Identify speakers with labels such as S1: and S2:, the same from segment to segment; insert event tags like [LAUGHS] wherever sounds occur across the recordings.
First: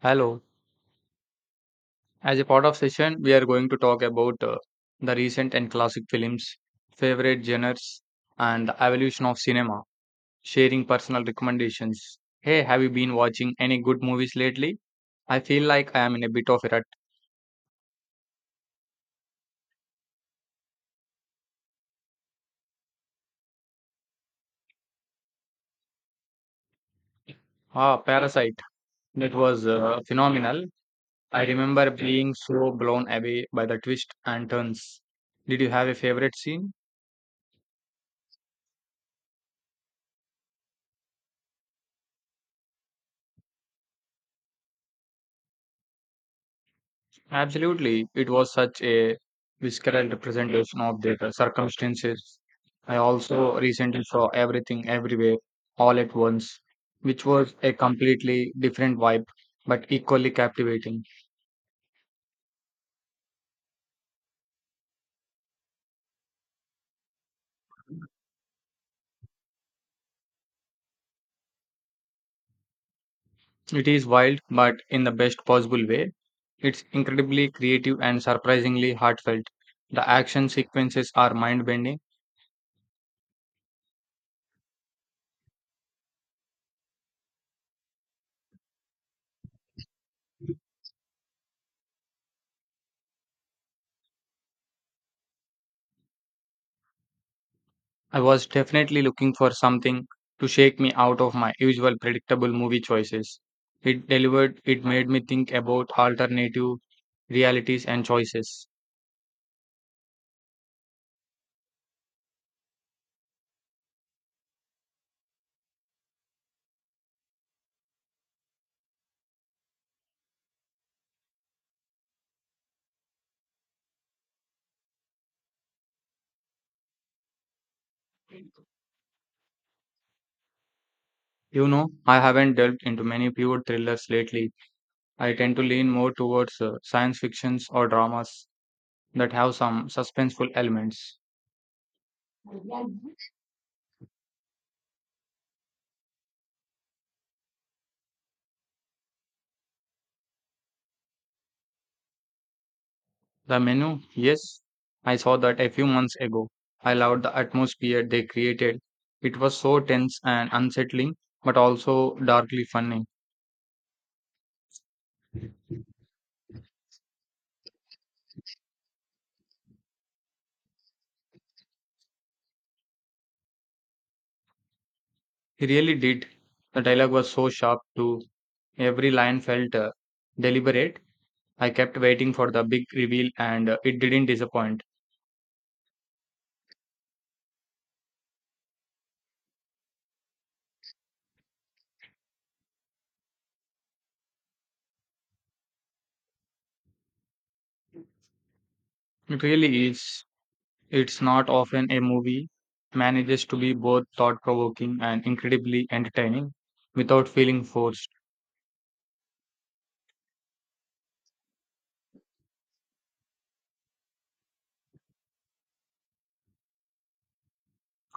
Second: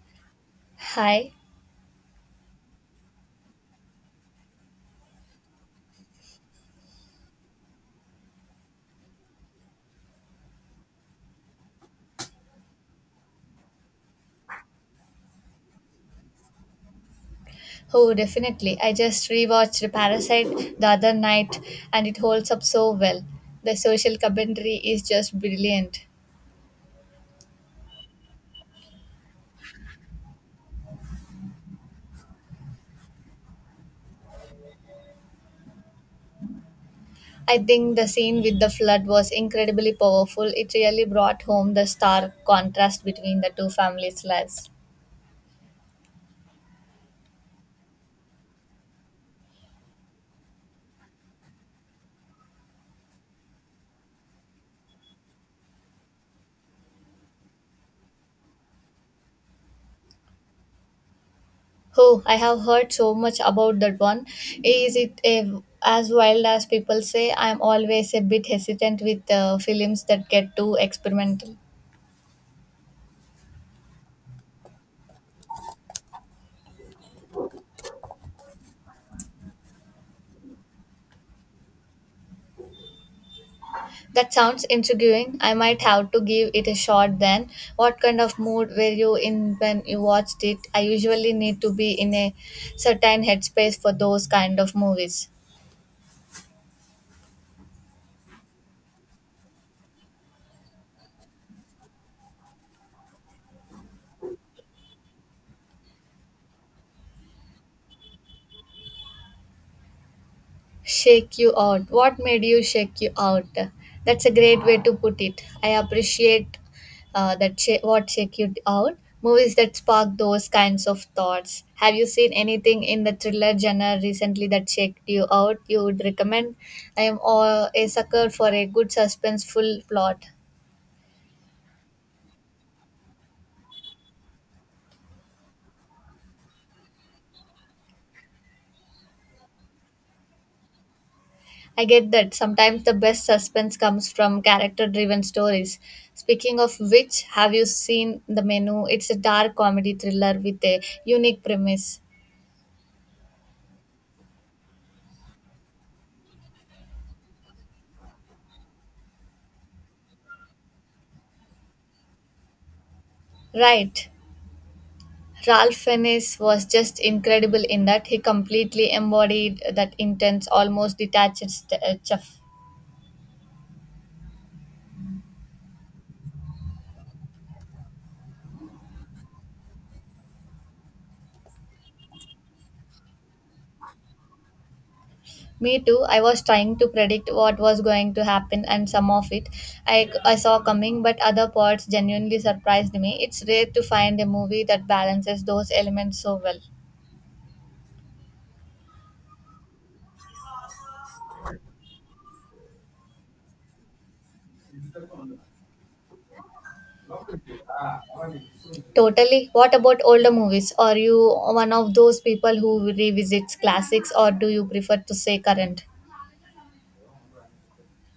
S1: Hello.
S2: Hi.
S1: As a part of session, we are going to talk about the recent and classic films, favorite genres, and the evolution of cinema, sharing personal recommendations. Hey, have you been watching any good movies lately? I feel like I am in a bit of a rut.
S2: Oh, definitely. I just rewatched Parasite the other night and it holds up so well. The social commentary is just brilliant.
S1: Ah, Parasite. That was phenomenal. I remember being so blown away by the twist and turns. Did you have a favorite scene?
S2: I think the scene with the flood was incredibly powerful. It really brought home the stark contrast between the two families' lives.
S1: Absolutely, it was such a visceral representation of their circumstances. I also recently saw everything everywhere all at once, which was a completely different vibe but equally captivating.
S2: Oh, I have heard so much about that one. Is it a, as wild as people say? I'm always a bit hesitant with films that get too experimental.
S1: It is wild, but in the best possible way. It's incredibly creative and surprisingly heartfelt. The action sequences are mind bending.
S2: That sounds intriguing. I might have to give it a shot then. What kind of mood were you in when you watched it? I usually need to be in a certain headspace for those kind of movies.
S1: I was definitely looking for something to shake me out of my usual predictable movie choices. It delivered, it made me think about alternative realities and choices.
S2: Shake you out. What made you shake you out? That's a great way to put it. I appreciate what shake you out. Movies that spark those kinds of thoughts. Have you seen anything in the thriller genre recently that shaked you out? You would recommend. A sucker for a good suspenseful plot.
S1: You know, I haven't delved into many pure thrillers lately. I tend to lean more towards science fictions or dramas that have some suspenseful elements.
S2: I get that sometimes the best suspense comes from character driven stories. Speaking of which, have you seen The Menu? It's a dark comedy thriller with a unique premise.
S1: The menu, yes, I saw that a few months ago. I loved the atmosphere they created. It was so tense and unsettling, but also darkly funny.
S2: Right. Ralph Fiennes was just incredible in that he completely embodied that intense, almost detached chuff.
S1: He really did. The dialogue was so sharp too. Every line felt deliberate. I kept waiting for the big reveal, and it didn't disappoint.
S2: Me too. I was trying to predict what was going to happen, and some of it I saw coming, but other parts genuinely surprised me. It's rare to find a movie that balances those elements so well.
S1: It really is. It's not often a movie manages to be both thought provoking and incredibly entertaining without feeling forced.
S2: Totally. What about older movies? Are you one of those people who revisits classics, or do you prefer to say current?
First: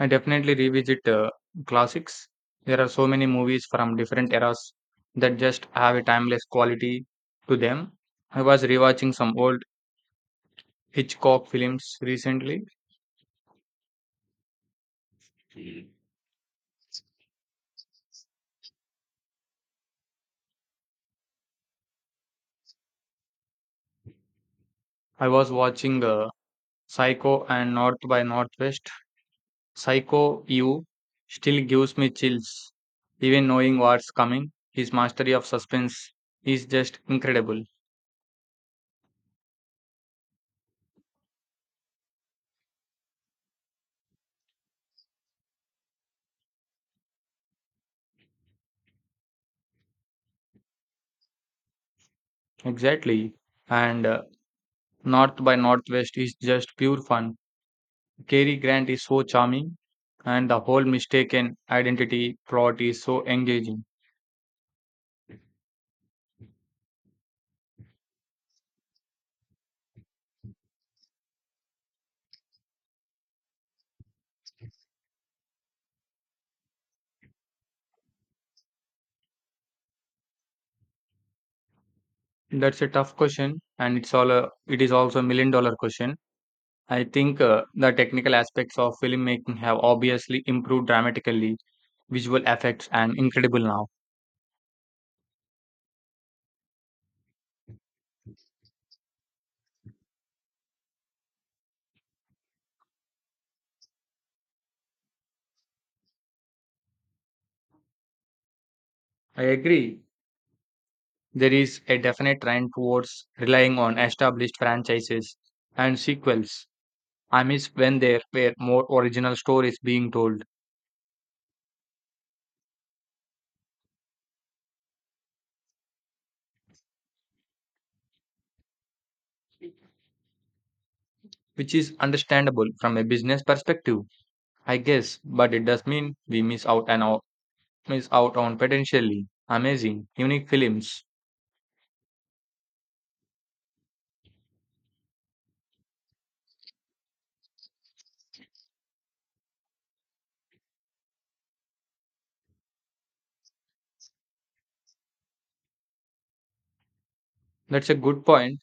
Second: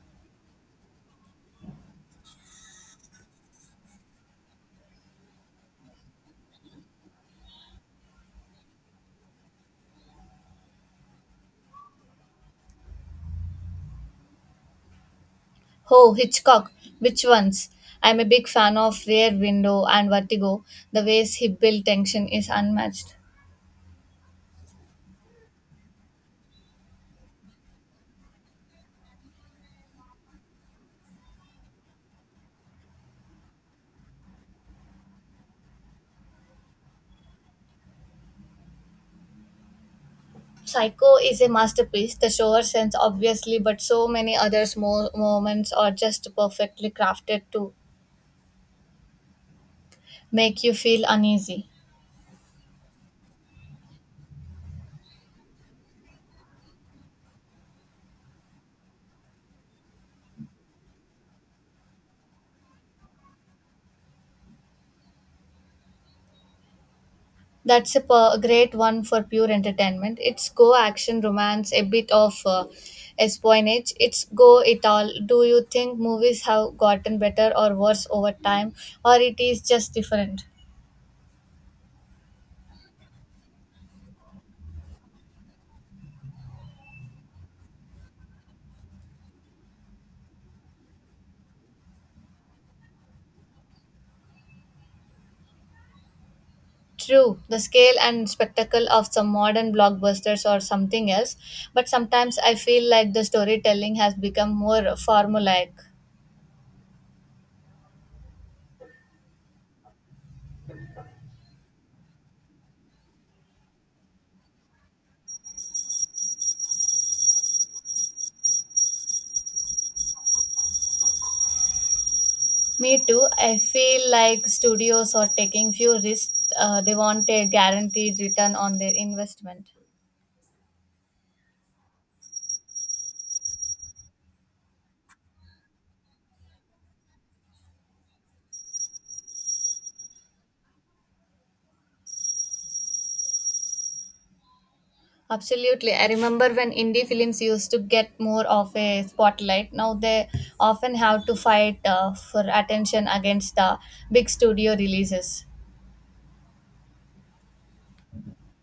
S1: I definitely revisit classics. There are so many movies from different eras that just have a timeless quality to them. I was rewatching some old Hitchcock films recently.
S2: Oh, Hitchcock. Which ones? I'm a big fan of Rear Window and Vertigo. The ways he built tension is unmatched.
S1: I was watching Psycho and North by Northwest. Psycho you still gives me chills, even knowing what's coming. His mastery of suspense is just incredible.
S2: Psycho is a masterpiece. The shower scenes, obviously, but so many other small moments are just perfectly crafted to make you feel uneasy.
S1: Exactly. And North by Northwest is just pure fun. Cary Grant is so charming, and the whole mistaken identity plot is so engaging.
S2: Great one for pure entertainment. It's go action romance, a bit of espionage. It's go it all. Do you think movies have gotten better or worse over time, or it is just different?
S1: That's a tough question, and it is also a million-dollar question. I think the technical aspects of filmmaking have obviously improved dramatically, visual effects and incredible now.
S2: True, the scale and spectacle of some modern blockbusters or something else, but sometimes I feel like the storytelling has become more formulaic.
S1: I agree. There is a definite trend towards relying on established franchises and sequels. I miss when there were more original stories being told,
S2: Me too, I feel like studios are taking few risks, they want a guaranteed return on their investment.
S1: which is understandable from a business perspective, I guess, but it does mean we miss out and out, miss out on potentially amazing, unique films.
S2: Absolutely, I remember when indie films used to get more of a spotlight, now they often have to fight for attention against the big studio releases.
S1: That's a good point.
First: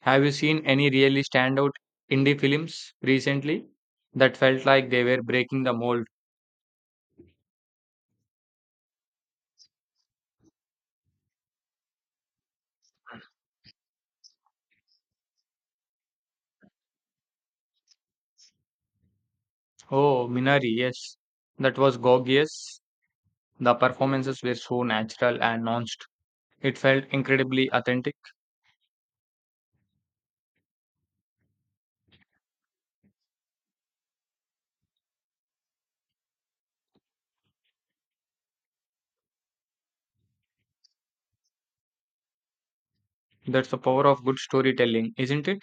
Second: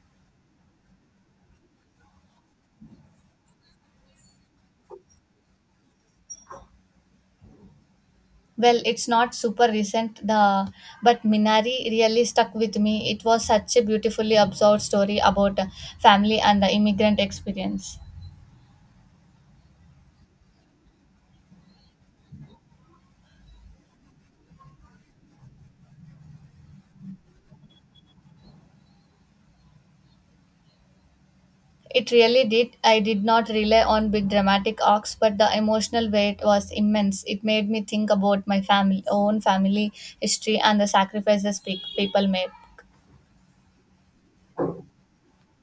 S1: Have you seen any really standout indie films recently that felt like they were breaking the mold?
S2: Well, it's not super recent, the but Minari really stuck with me. It was such a beautifully absorbed story about family and the immigrant experience.
S1: Oh, Minari, yes. That was gorgeous. The performances were so natural and nuanced. It felt incredibly authentic.
S2: It really did. I did not rely on big dramatic arcs, but the emotional weight was immense. It made me think about own family history, and the sacrifices people made.
S1: That's the power of good storytelling, isn't it?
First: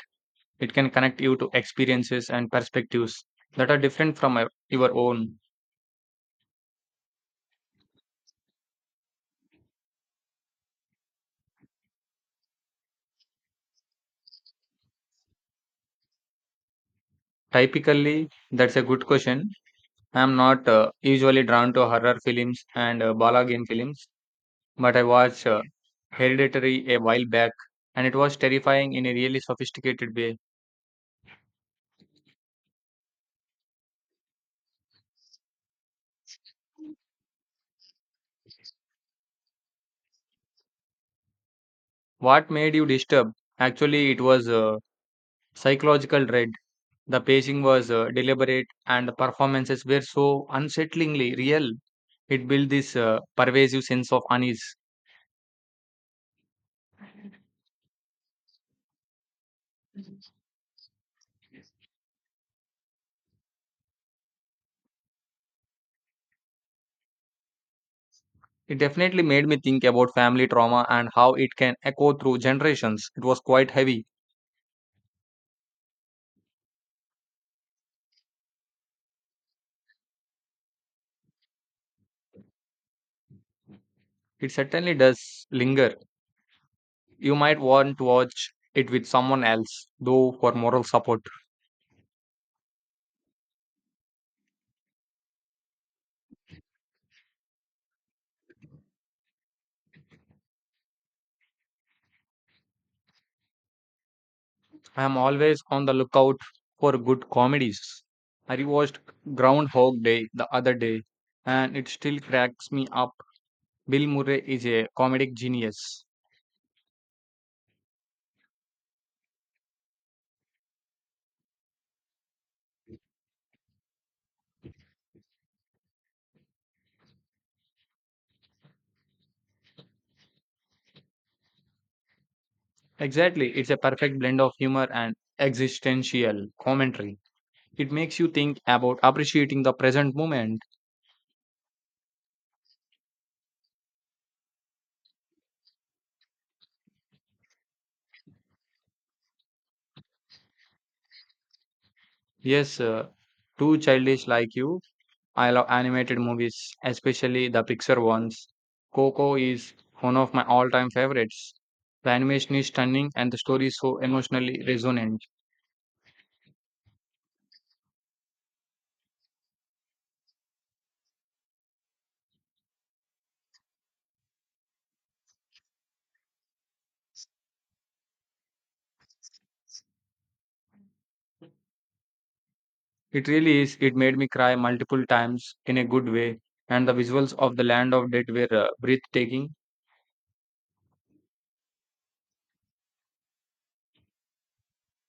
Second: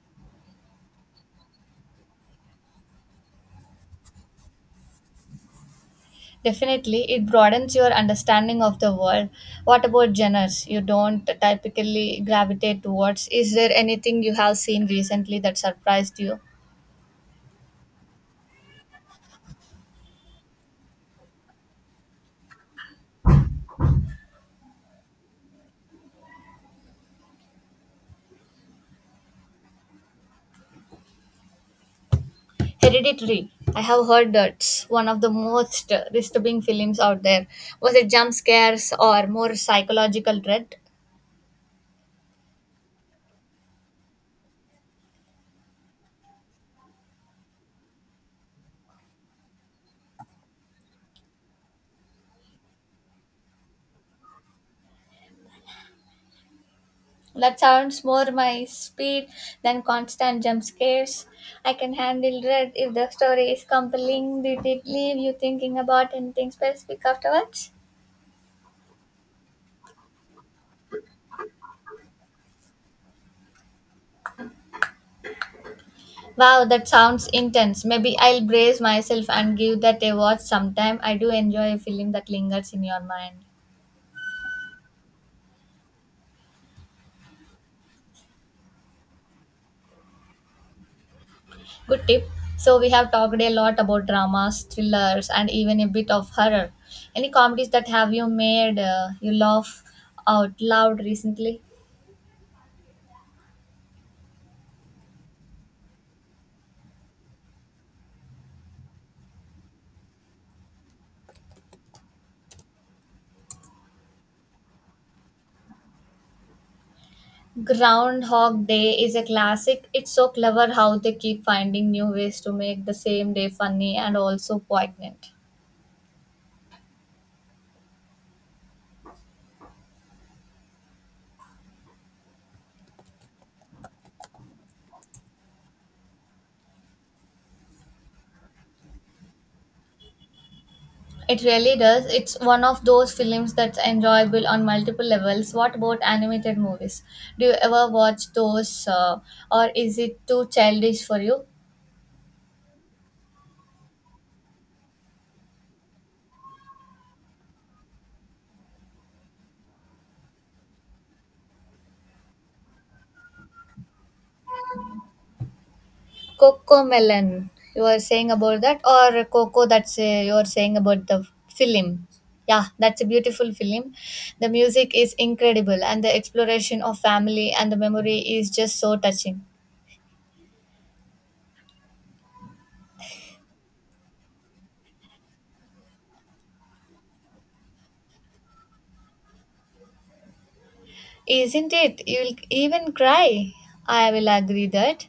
S1: It can connect you to experiences and perspectives that are different from your own.
S2: Definitely, it broadens your understanding of the world. What about genres you don't typically gravitate towards? Is there anything you have seen recently that surprised you?
S1: Typically, that's a good question. I'm not usually drawn to horror films and Bala game films, but I watched Hereditary a while back, and it was terrifying in a really sophisticated way.
S2: Hereditary. I have heard that's one of the most disturbing films out there. Was it jump scares or more psychological dread?
S1: What made you disturbed? Actually, it was psychological dread. The pacing was deliberate, and the performances were so unsettlingly real. It built this pervasive sense of unease.
S2: That sounds more my speed than constant jump scares. I can handle dread if the story is compelling. Did it leave you thinking about anything specific afterwards?
S1: It definitely made me think about family trauma and how it can echo through generations. It was quite heavy.
S2: Wow, that sounds intense. Maybe I'll brace myself and give that a watch sometime. I do enjoy a film that lingers in your mind.
S1: It certainly does linger. You might want to watch it with someone else, though, for moral support.
S2: Good tip. So, we have talked a lot about dramas, thrillers, and even a bit of horror. Any comedies that have you made you laugh out loud recently?
S1: I am always on the lookout for good comedies. I rewatched Groundhog Day the other day and it still cracks me up. Bill Murray is a comedic genius.
S2: Groundhog Day is a classic. It's so clever how they keep finding new ways to make the same day funny and also poignant.
S1: Exactly, it's a perfect blend of humor and existential commentary. It makes you think about appreciating the present moment.
S2: It really does. It's one of those films that's enjoyable on multiple levels. What about animated movies? Do you ever watch those, or is it too childish for you?
S1: Yes, too childish like you, I love animated movies, especially the Pixar ones. Coco is one of my all time favorites. The animation is stunning and the story is so emotionally resonant.
S2: Coco Melon, you are saying about that, or Coco, that's you are saying about the film. Yeah, that's a beautiful film. The music is incredible, and the exploration of family and the memory is just so touching.
S1: It really is, it made me cry multiple times in a good way, and the visuals of the land of dead were breathtaking.
S2: Isn't it? You'll even cry. I will agree that.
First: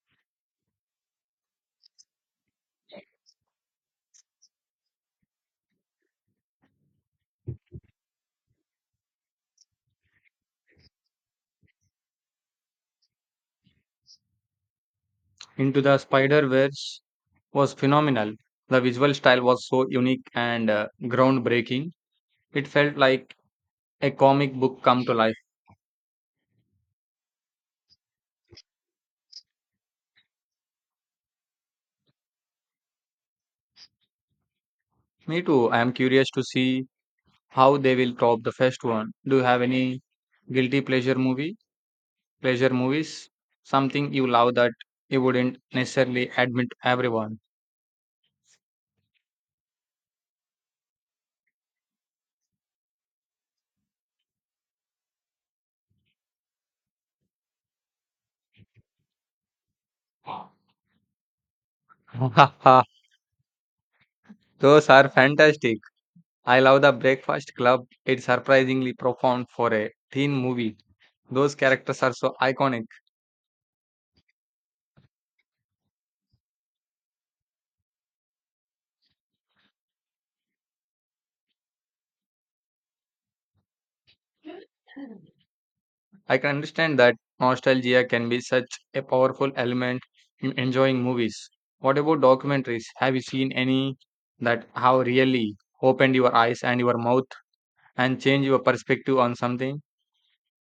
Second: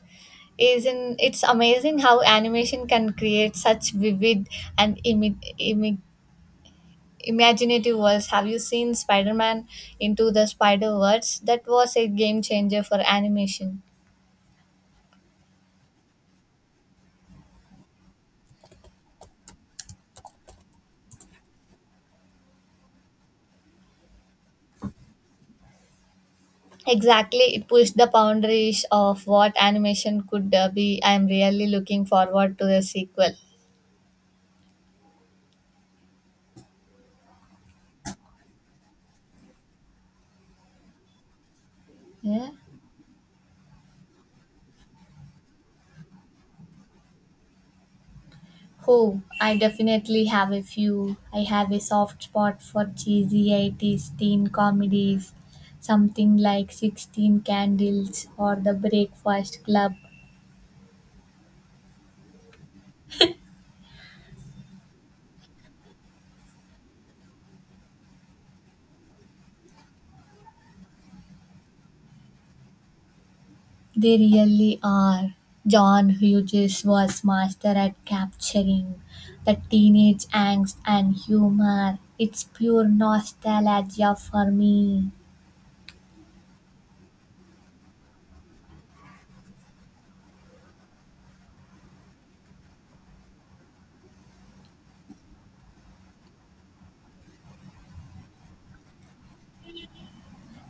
S2: Isn't it's amazing how animation can create such vivid and imaginative worlds. Have you seen Spider-Man into the Spider-Verse? That was a game changer for animation.
S1: Into the Spider Verse was phenomenal. The visual style was so unique and groundbreaking. It felt like a comic book come to life.
S2: Exactly, it pushed the boundaries of what animation could be. I am really looking forward to the sequel.
S1: Me too, I am curious to see how they will top the first one. Do you have any guilty pleasure movie,
S2: Yeah.
S1: pleasure movies, something you love that you wouldn't necessarily admit everyone?
S2: Oh, I definitely have a few. I have a soft spot for cheesy 80s teen comedies, something like 16 Candles or The Breakfast Club.
S1: [LAUGHS] Those are fantastic. I love The Breakfast Club. It's surprisingly profound for a teen movie. Those characters are so iconic.
S2: They really are. John Hughes was master at capturing the teenage angst and humor. It's pure nostalgia for me.
S1: I can understand that nostalgia can be such a powerful element in enjoying movies. What about documentaries? Have you seen any that have really opened your eyes and your mouth and change your perspective on something?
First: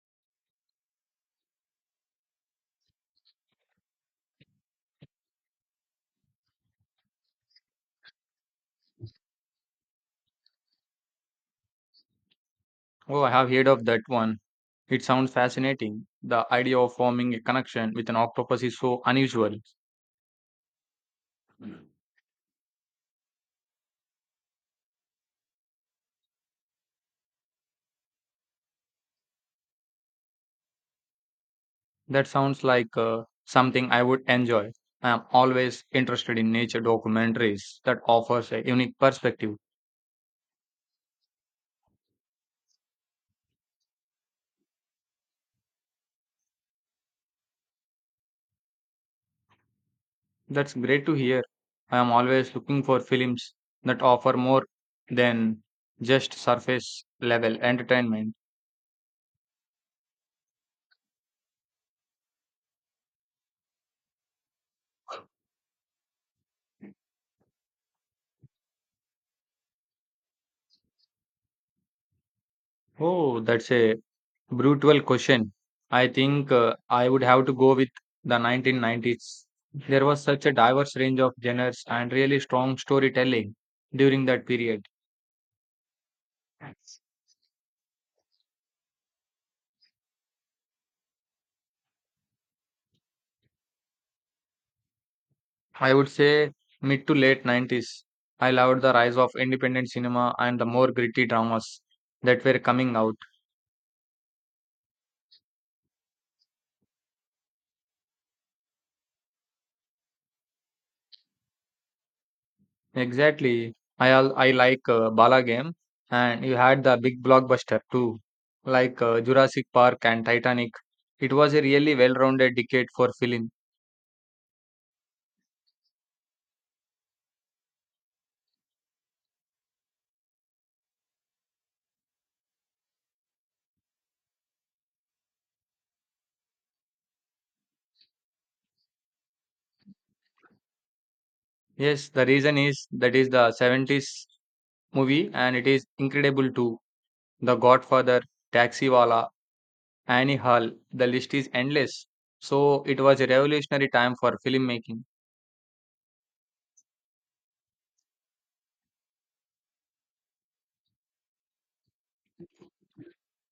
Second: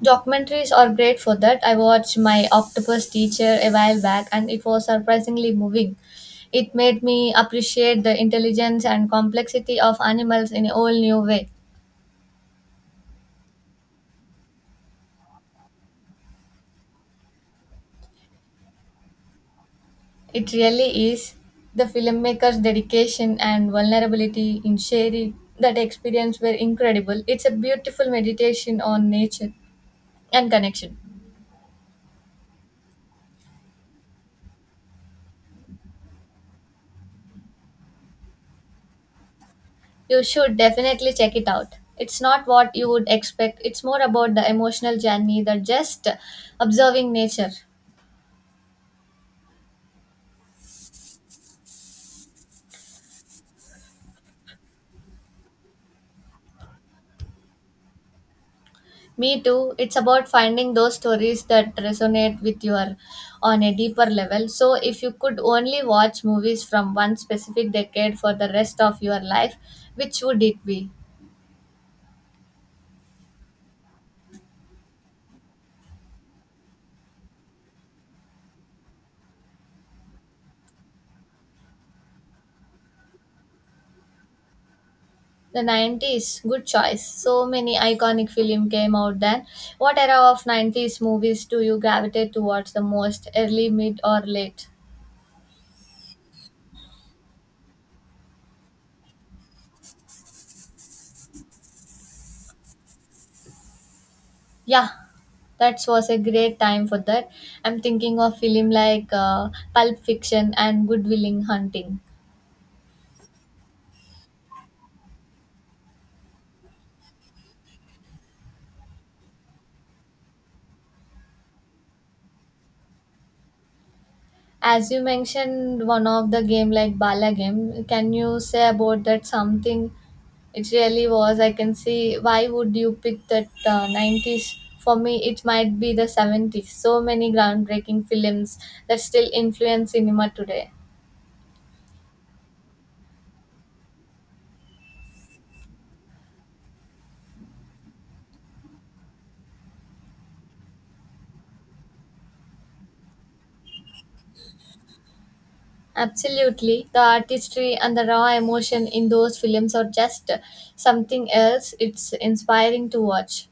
S2: Documentaries are great for that. I watched My Octopus Teacher a while back and it was surprisingly moving. It made me appreciate the intelligence and complexity of animals in a whole new way.
S1: Oh, I have heard of that one. It sounds fascinating. The idea of forming a connection with an octopus is so unusual.
S2: It really is the filmmaker's dedication and vulnerability in sharing that experience were incredible. It's a beautiful meditation on nature and connection.
S1: That sounds like something I would enjoy. I am always interested in nature documentaries that offers a unique perspective.
S2: You should definitely check it out. It's not what you would expect, it's more about the emotional journey than just observing nature.
S1: That's great to hear. I am always looking for films that offer more than just surface level entertainment.
S2: Me too, it's about finding those stories that resonate with your on a deeper level. So, if you could only watch movies from one specific decade for the rest of your life, which would it be?
S1: Oh, that's a brutal question. I think I would have to go with the 1990s. There was such a diverse range of genres and really strong storytelling during that period.
S2: The 90s, good choice. So many iconic film came out then. What era of 90s movies do you gravitate towards the most, early, mid, or late?
S1: I would say mid to late 90s. I loved the rise of independent cinema and the more gritty dramas that were coming out.
S2: Yeah, that was a great time for that. I'm thinking of film like Pulp Fiction and Good Willing Hunting.
S1: Exactly. I like Bala Game, and you had the big blockbuster too, like Jurassic Park and Titanic. It was a really well-rounded decade for film.
S2: As you mentioned, one of the game like Bala game. Can you say about that something? It really was. I can see why would you pick that 90s? For me, it might be the 70s. So many groundbreaking films that still influence cinema today.
S1: Yes, the reason is that is the 70s movie and it is incredible too. The Godfather, Taxi Wala, Annie Hall, the list is endless. So it was a revolutionary time for filmmaking.
S2: Absolutely. The artistry and the raw emotion in those films are just something else. It's inspiring to watch.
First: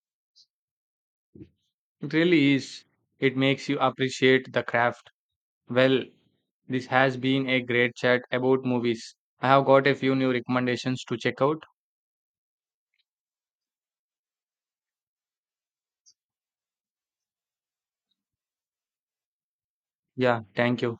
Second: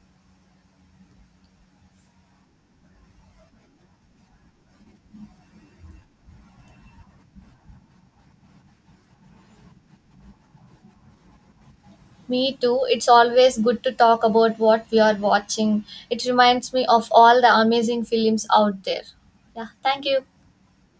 S1: It really is. It makes you appreciate the craft. Well, this has been a great chat about movies. I have got a few new recommendations to check out.
S2: Me too. It's always good to talk about what we are watching. It reminds me of all the amazing films out there. Yeah, thank you.
S1: Yeah, thank you.